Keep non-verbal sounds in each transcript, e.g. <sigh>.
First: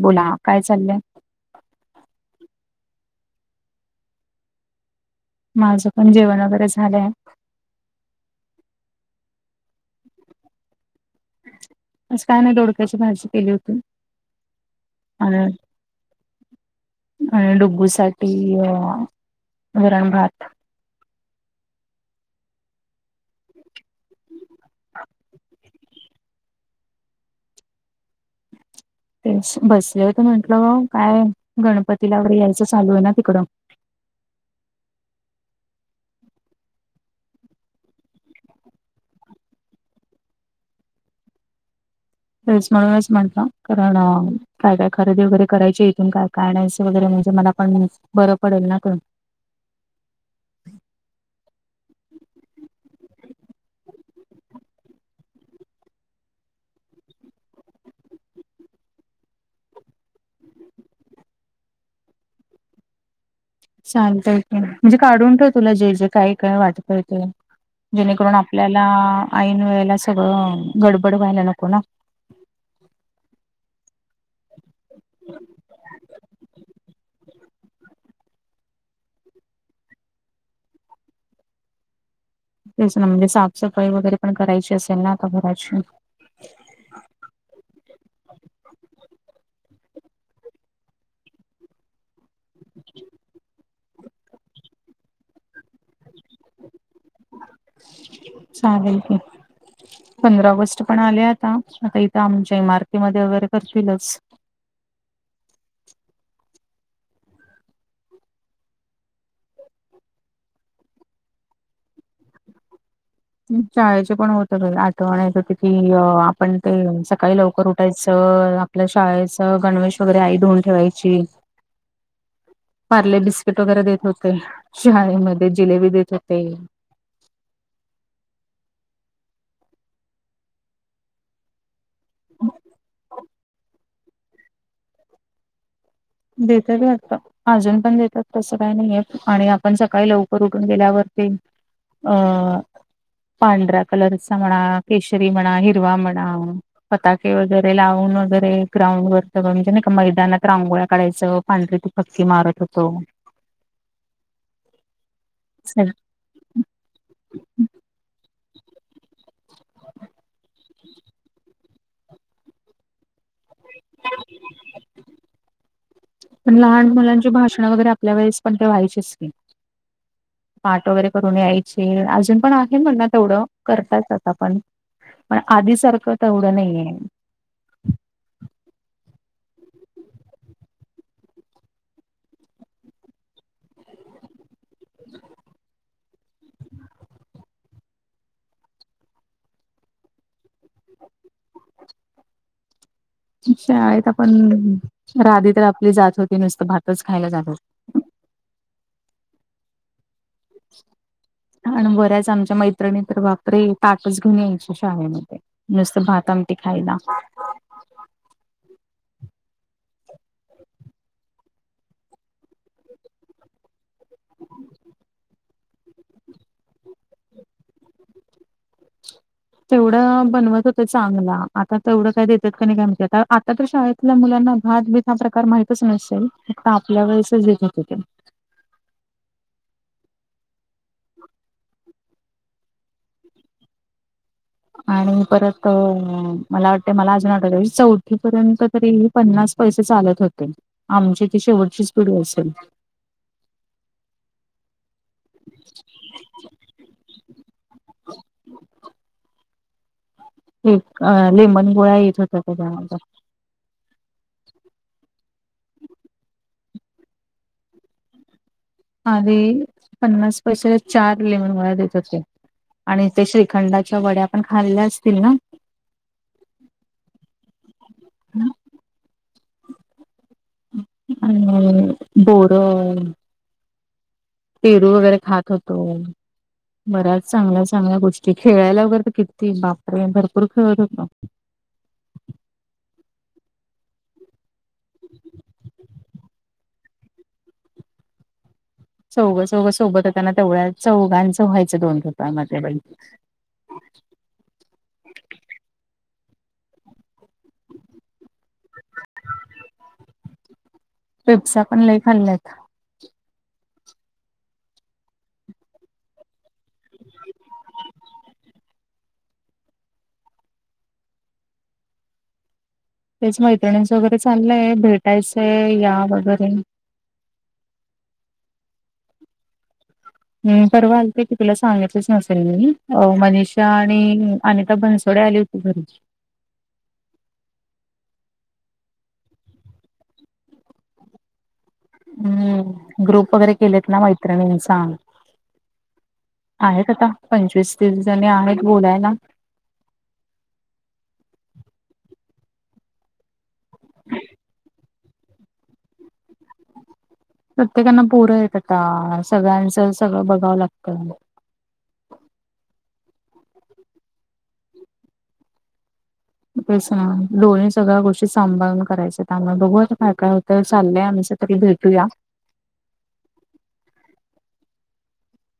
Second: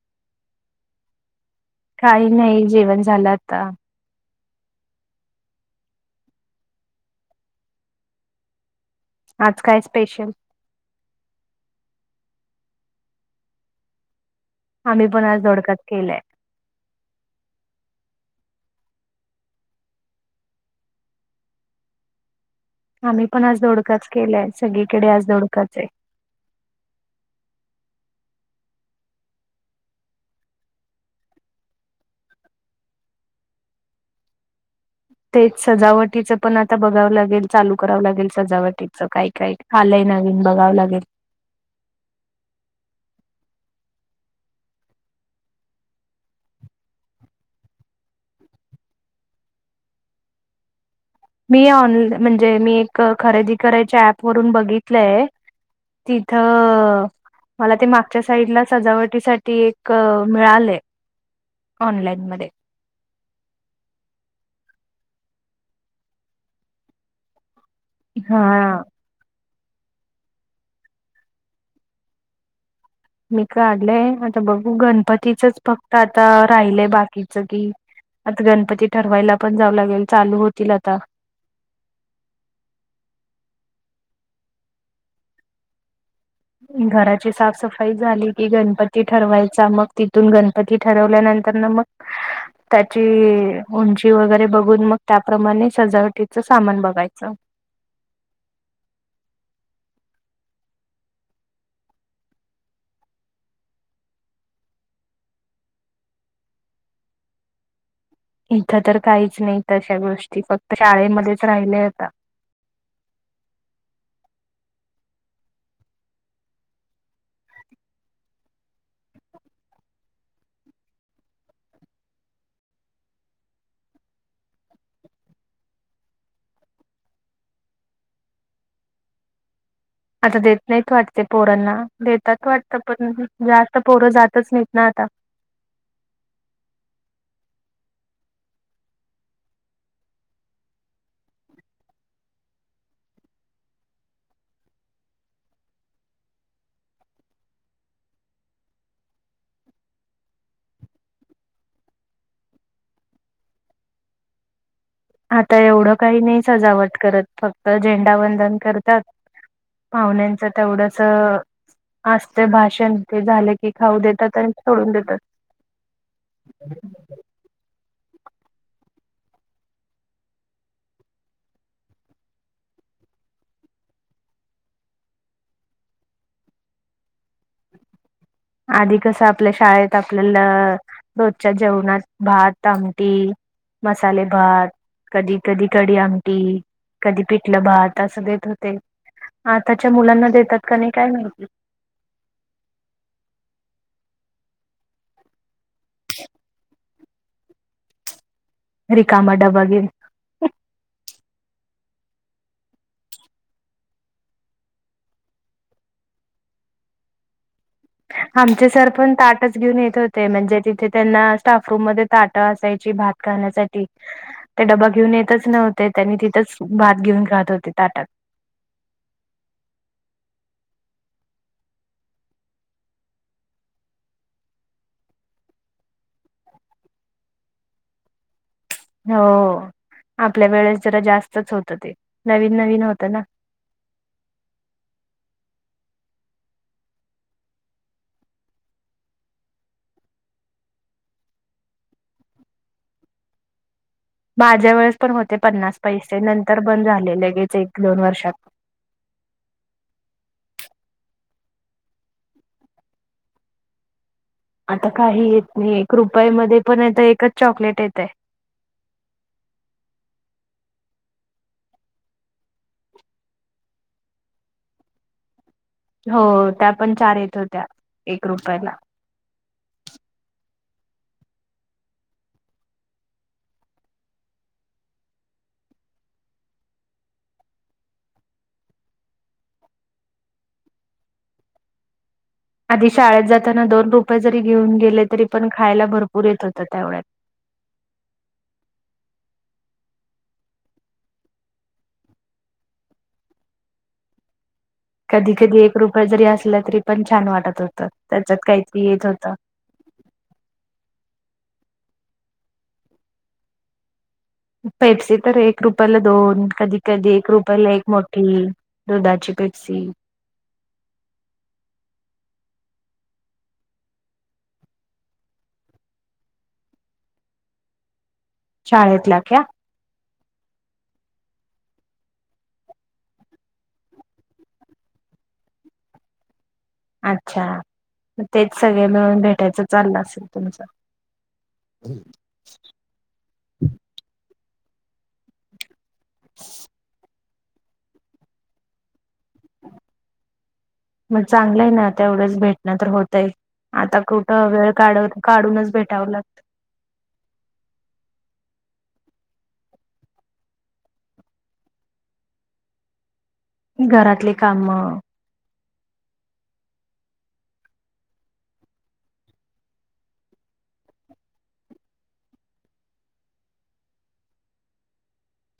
बोला काय चाललंय. काही नाही जेवण झालं आता. माझं पण जेवण वगैरे झालंय. आज काय स्पेशल? आज काय नाही दोडक्याची भाजी केली होती. आम्ही पण आणि आज दोडकाच केलाय. आणि डुग्गू साठी वरण, भात आम्ही पण आज दोडकाच केलंय सगळीकडे आज दोडकाच आहे. ते बसले हो तर म्हंटलं ग काय गणपतीला वरे यायचं चालू आहे ना तिकडं. तेच सजावटीचं पण आता बघावं लागेल चालू करावं लागेल सजावटीचं काय काय हलंय नवीन बघावं लागेल. तेच म्हणूनच म्हटलं कारण काय काय खरेदी वगैरे करायची इथून काय काय आणायचं वैगरे म्हणजे मला पण बरं पडेल ना क मी ऑन म्हणजे मी एक खरेदी करायच्या ऍपवरून बघितलंय तिथं मला ते मागच्या साईडला सजावटीसाठी एक मिळालय ऑनलाईन मध्ये चालतय की म्हणजे काढून ठेव तुला जे जे काय काय वाटत ते जेणेकरून हा आपल्याला ऐनवेळेला सगळं गडबड व्हायला नको ना. मी काढलंय आता बघू गणपतीचच फक्त आता राहिलय बाकीचं की आत गणपती ठरवायला पण जावं लागेल चालू होतील आता तेच ना म्हणजे साफसफाई वगैरे पण करायची असेल ना आता घराची? घराची साफसफाई झाली कि गणपती ठरवायचा मग तिथून गणपती ठरवल्यानंतरन मग <inaudible> त्याची उंची वगैरे बघून मग त्याप्रमाणे सजावटीच सामान बघायचं. चालेल की. पंधरा ऑगस्ट पण आले आता आता इथं आमच्या इमारती मध्ये वगैरे करतीलच. इथं तर काहीच नाही तशा गोष्टी फक्त शाळेमध्येच राहिल्या आहे आता. शाळेचे पण होते बाई आठवण येते किती आपण ते सकाळी लवकर उठायचं आपल्या शाळेच गणवेश वगैरे आई धुऊन ठेवायची <inaudible> पार्ले बिस्किट वगैरे देत होते शाळेमधे जिलेबी देत होते. आता देत नाहीत वाटते पोरांना देतात वाटत पण जा स्त पोरं जातच नाहीत ना आता. देत्यात वाटत. आजून पण देतात तसं काही नाहीय आणि आपण सकाळी लवकर उठून गेल्यावरती अ पांढऱ्या कलरचा म्हणा, केशरी म्हणा, हिरवा म्हणा पताके वगैरे लावून वगैरे ग्राउंडवरत म्हणजे नाही का मैदानात रांगोळ्या काडायचं पांढरी त पक्की मारत होतो. आता एवढं पण काही नाही सजावट करत फक्त झेंडावंदन करतात पाहुण्यांचं तेवढस आसत भाषण ते झाल की खाऊ देतात आणि सोडून देतात. पण लहान मुलांची भाषणं वगैरे आपल्या वेळेस पण ते व्हायचीच की. पाठ वगैरे करून यायचे आजून पण आहे म्हणा तेवढं करतात आता पण पण आधीसारखं तेवढं नाही आहे. आधी कसं आपल्या शाळेत आपल्याला रोजच्या जेवणात भात, आमटी मसाले भात कधी कधी कडी आमटी कधी पिठलं भात असं देत होते. आताच्या मुलांना देतात का नाही काय माहिती? शाळेत आपण राधी तर आपली जात होती नुसतं भातच खायला जात हो रिकामा डबा घेऊन. <inaudible> आणि बऱ्याच आमच्या मैत्रिणी तर बापरे ताटच घेऊन यायच्या शाळेमध्ये. नुसतं भातामटी खायला आमचे सर पण ताटच घेऊन येत होते म्हणजे तिथे त्यांना स्टाफरूम म ताट असायची भात खण्यासाठी ते डबा घेऊन येतच नव्हते त्यांनी तिथंच भात घेऊन खात होते ताटात. <inaudible> तेवढं बनवत होतं चांगला आता तेवढं काय देत्यात काय नाही काय माहिती आता तर आता शाळेत आपल्या मुलांना भात भीत हा प्रकार माहितच नसेल फक्त आपल्या वेळेसच देत होत होते हो आपल्या वेळेस जरा जास्तच होतं ते नवीन नवीन होतं ना आणि परत मला वाटते मला अजून आट चौथी पर्यंत तरी, पन्नास पैसे चालत होते आमची ती शेवटची स्पीढ असेल माझ्या वेळेस पण होते पन्नास पैसे नंतर बंद झालेलेगेच एक दोन वर्षात ठीक लेमन गोळा येत होता त्याच्या आता काही येत नाही एक रुपया मध्ये पणता एकच चॉकलेट येत आहे आधी पन्नास पैसेला चार लेमन वळा देत होते आणि ते श्रीखंडाच्या वड्या पण खाल्ल्या असतील ना हो त्या पण चार येत होत्या एक रुपयाला अ बोर पेरू वगैरे खात होतो बऱ्याच चांगल्या चांगल्या गोष्टी खेळायला वगैर तर किती बापरे भरपूर खेळत होत आधी शाळेत जाताना दोन रुपये जरी घेऊन गेले तरी पण खायला भरपूर येत होतं त्यावढ्यात चौगं चौग सोबत होताना तेवढ्या चौघांचं व्हायचं दोन घप म ब कधी कधी एक रुपय जरी असलं तरी पण छान वाटत होतं त्याच्यात काहीतरी येत होतं पेपसा पण नाही खाल्ल्यात पेपसे तर एक रुपयाला दोन कधी कधी एक रुपयाला एक मोठी दुधाची पिकिक्सी तेच मैत्रिणींच वगैरे चाललंय भेटायचंय या वगैरे शाळेतल्या क्या परवा आलते की तुला सांगितच नसेल मी मनीषा आणि अनिता बनसोडे आली होती बरं अच्छा तेच सगळे मिळून भेटायचं चाललं असेल तुमचं हम् हम्म ग्रुप वगैरे केलेत ना मैत्रिणीं सांग आहे का आता पंचवीस तीस जणी आहेत बोलायला मग चांगलं आहे ना ते एवढंच भेटणं तर होतंय आता कुठं वेळ काढ काढूनच भेटावं लागतं प्रत्येकांना पोरं य आता सगळ्यांचं सगळं बघावं लागतं घरातले काम ां दोन्ही सगळ्या गोष्टी सांभाळून करायच आम बघू आता काय काय होतं चाललंय आमच री भेटूया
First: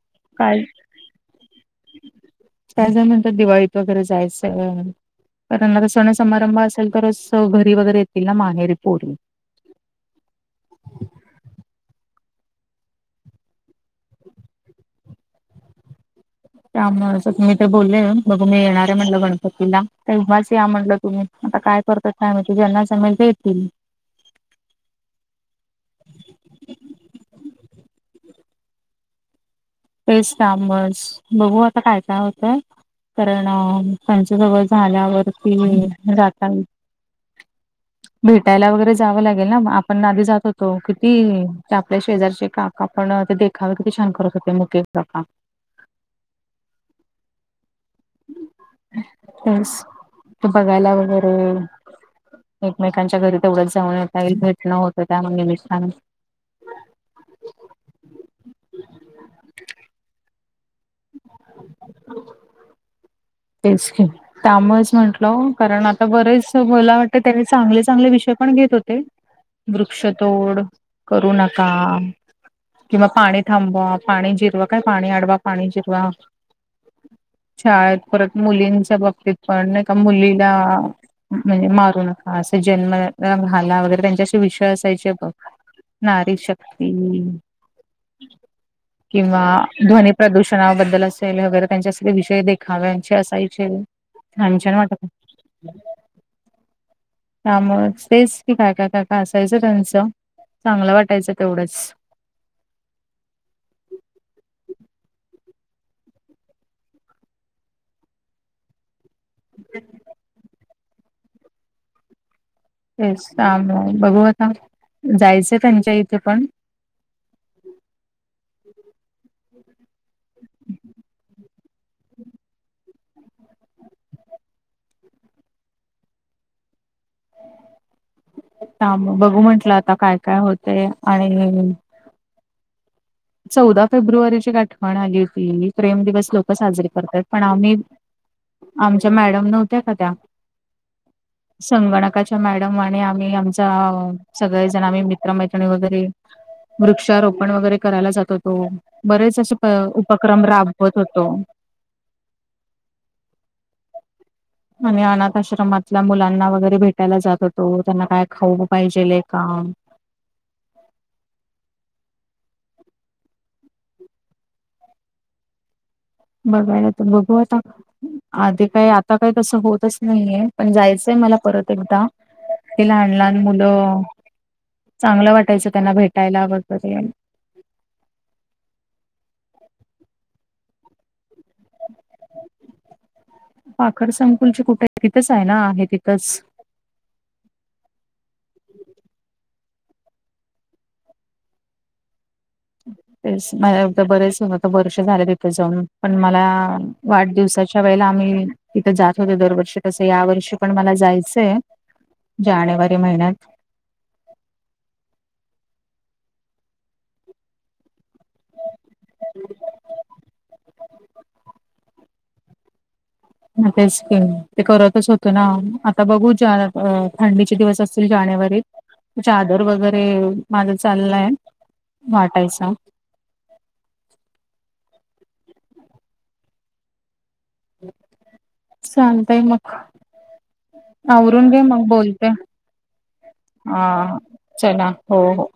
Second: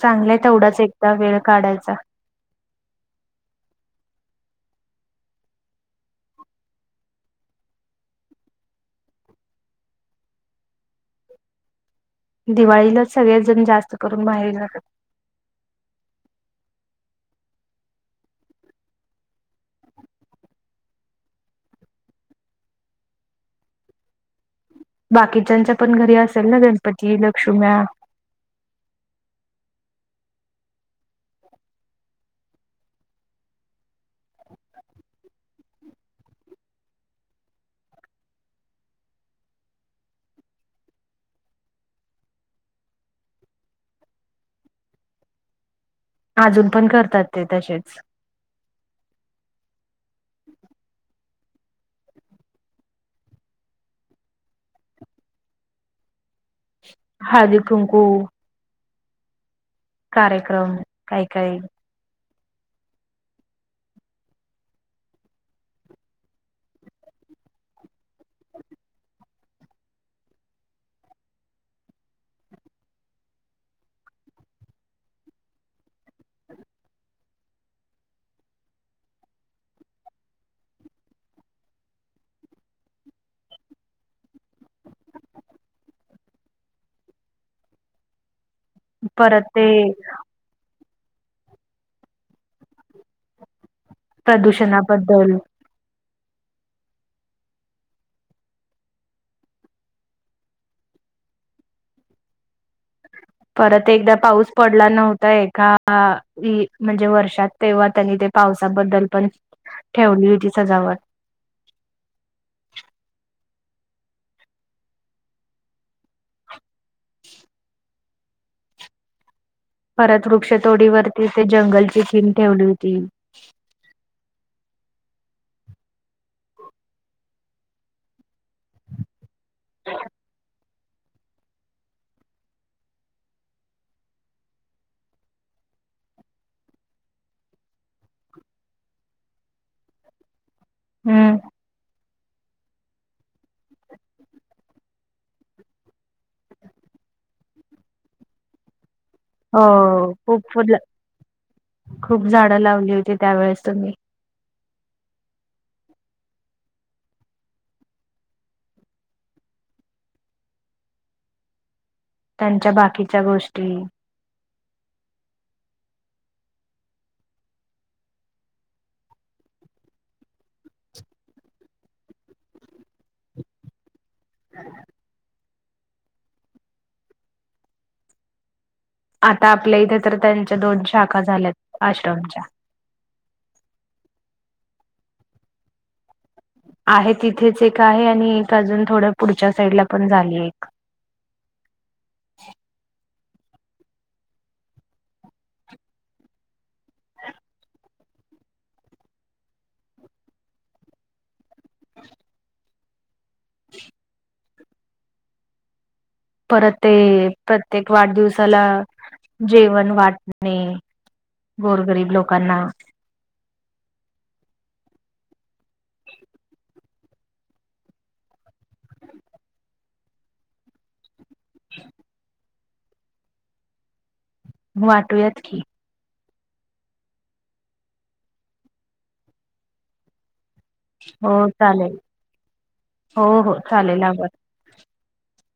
चांगलंय काय तेवढाच एकदा वेळ काढायचा त्याच्यानंतर दिवाळीत वगैरे जायचं कारण सण समारंभ असेल तरच घरी वगैरे येतील ना माहेरी पोर्णी दिवाळीला सगळे्यात जण जास्त करून बाहेर जातात त्यामुळे असं तुम्ही ते बोलले बघ मी येणार आहे म्हणल गणपतीला तर उव्हाच या म्हणलं तुम्ही आता काय करतात का आम्ही त ज्यांना सांमल येतील बाकीच्याच्या पण घरी असेल ना गणपती लक्ष्मीम्याळा तेस आबस बघू आता काय काय होतंय कारण त्यांच्या जवळ झाल्यावरती जात <inaudible> भेटायला वगैरे जावं लागेल ना आपण आधी जात होतो किती आपल्या शेजारचे काप आपण ते देखावे किती छान करत होते मुकेश ज का अजून पण करतात ते तसेच त बघायला वगैरे एकमेकांच्या घरी तेवढंच जाऊन येता येईल भेटणं होतं त्या निमित्तान हादी तुमकू कार्यक्रम काही काही तेचक त्यामुळेच म्हटल कारण आता बरेच मला वाटते त्या चांगले चांगले विषय पण घेत होते वृक्षतोड करू नका किंवा पाणी थांबवा पाणी जिरवा काय पाणी अडवा पाणी जिरवा शाळेत परत मुलींच्या बाबतीत पण नाही का मुलीला म्हणजे मारू नका असं जन्म घाला वगैरे त्यांच्याशी विषय असायचे बघ नारी शक्ती किंवा परत ते ध्वनी प्रदूषणाबद्दल असेल वगैरे त्यांचे सगळे विषय देखावचे असायचे हानच्याछान वाट का प्रदूषणाबद्दल <inaudible> त्यामुळे तेच की काय काय काय काय असायचं त्यांचं चांगलं वाटायचं तेवढंच परत एकदा पाऊस पडला नव्हता ए का ह म्हणजे वर्षात तेव्हा त्यांनी ते पावसाबद्दल पण ठेवली होती सजावट येस बघू आता जायचंय त्यांच्या इथे पण परत वृक्षतोडीवरती ते जंगलची थम ठेवली होती छ बघू म्हंटलं आता काय काय होते आणि चौदा फेब्रुवारीची गठवण आली होती प्रेम दिवस लोक साजरी करतात पण आम्ही आमच्या मॅडम नव्हत्या का त्या हम्म संगणकाच्या मॅडम आणि आम्ही आमचा सगळेजण आम्ही मित्रमैत्रिणी वगैरे वृक्षारोपण वगैरे करायला जात होतो बरेच असे हो खूप उपक्रम राबवत होतो खूप झाडं लावली होती त्यावेेळेस तुम्ही आणि अनाथ आश्रमातल्या मुलांना वगैरे भेटायला जात होतो त्यांना काय खाऊ पाहिजेल काम त्यांच्या बाकीच्या गोष्टी बघबायला तर बघू आता आधी काय आता काही तस होतच नाहीये पण जायचंय मला परत एकदा हेि लहान लहान मुलं चांगलं वाटायचं त्यांना भेटायला वगैरे आता आपल्या इथे तर त्यांच्या दोन शाखा झाल्यात आश्रमच्या पाखर संकुल कुठे तिथंच आहे ना आहे तिथंच आहे तिथेच एक आहे आणि एक अजून थोडं पुढच्या साईडला पण झाली एक तेझ बरेच होता वर्ष झाले तिथे जाऊन पण मला वाढदिवसाच्या वेळेला आम्ही तिथं जात होतो दरवर्षी तसं या वर्षी पण मला जायचंय जानेवारी महिन्यात <inaudible> परत ते प्रत्येक वाढदिवस ला जेवण वाटणे गोरगरीब लोकांना तेच ते करतच होत ना आता बघू ज थंडीचे दिवस असतील जानेवारीत चादरवगैरे माझं चाललंय वाटायचा वाटूयात की चाांलतय मग हो आवरुून घे मग चालेल बोलते हो हो चालेल आवडेल हा ला हो हो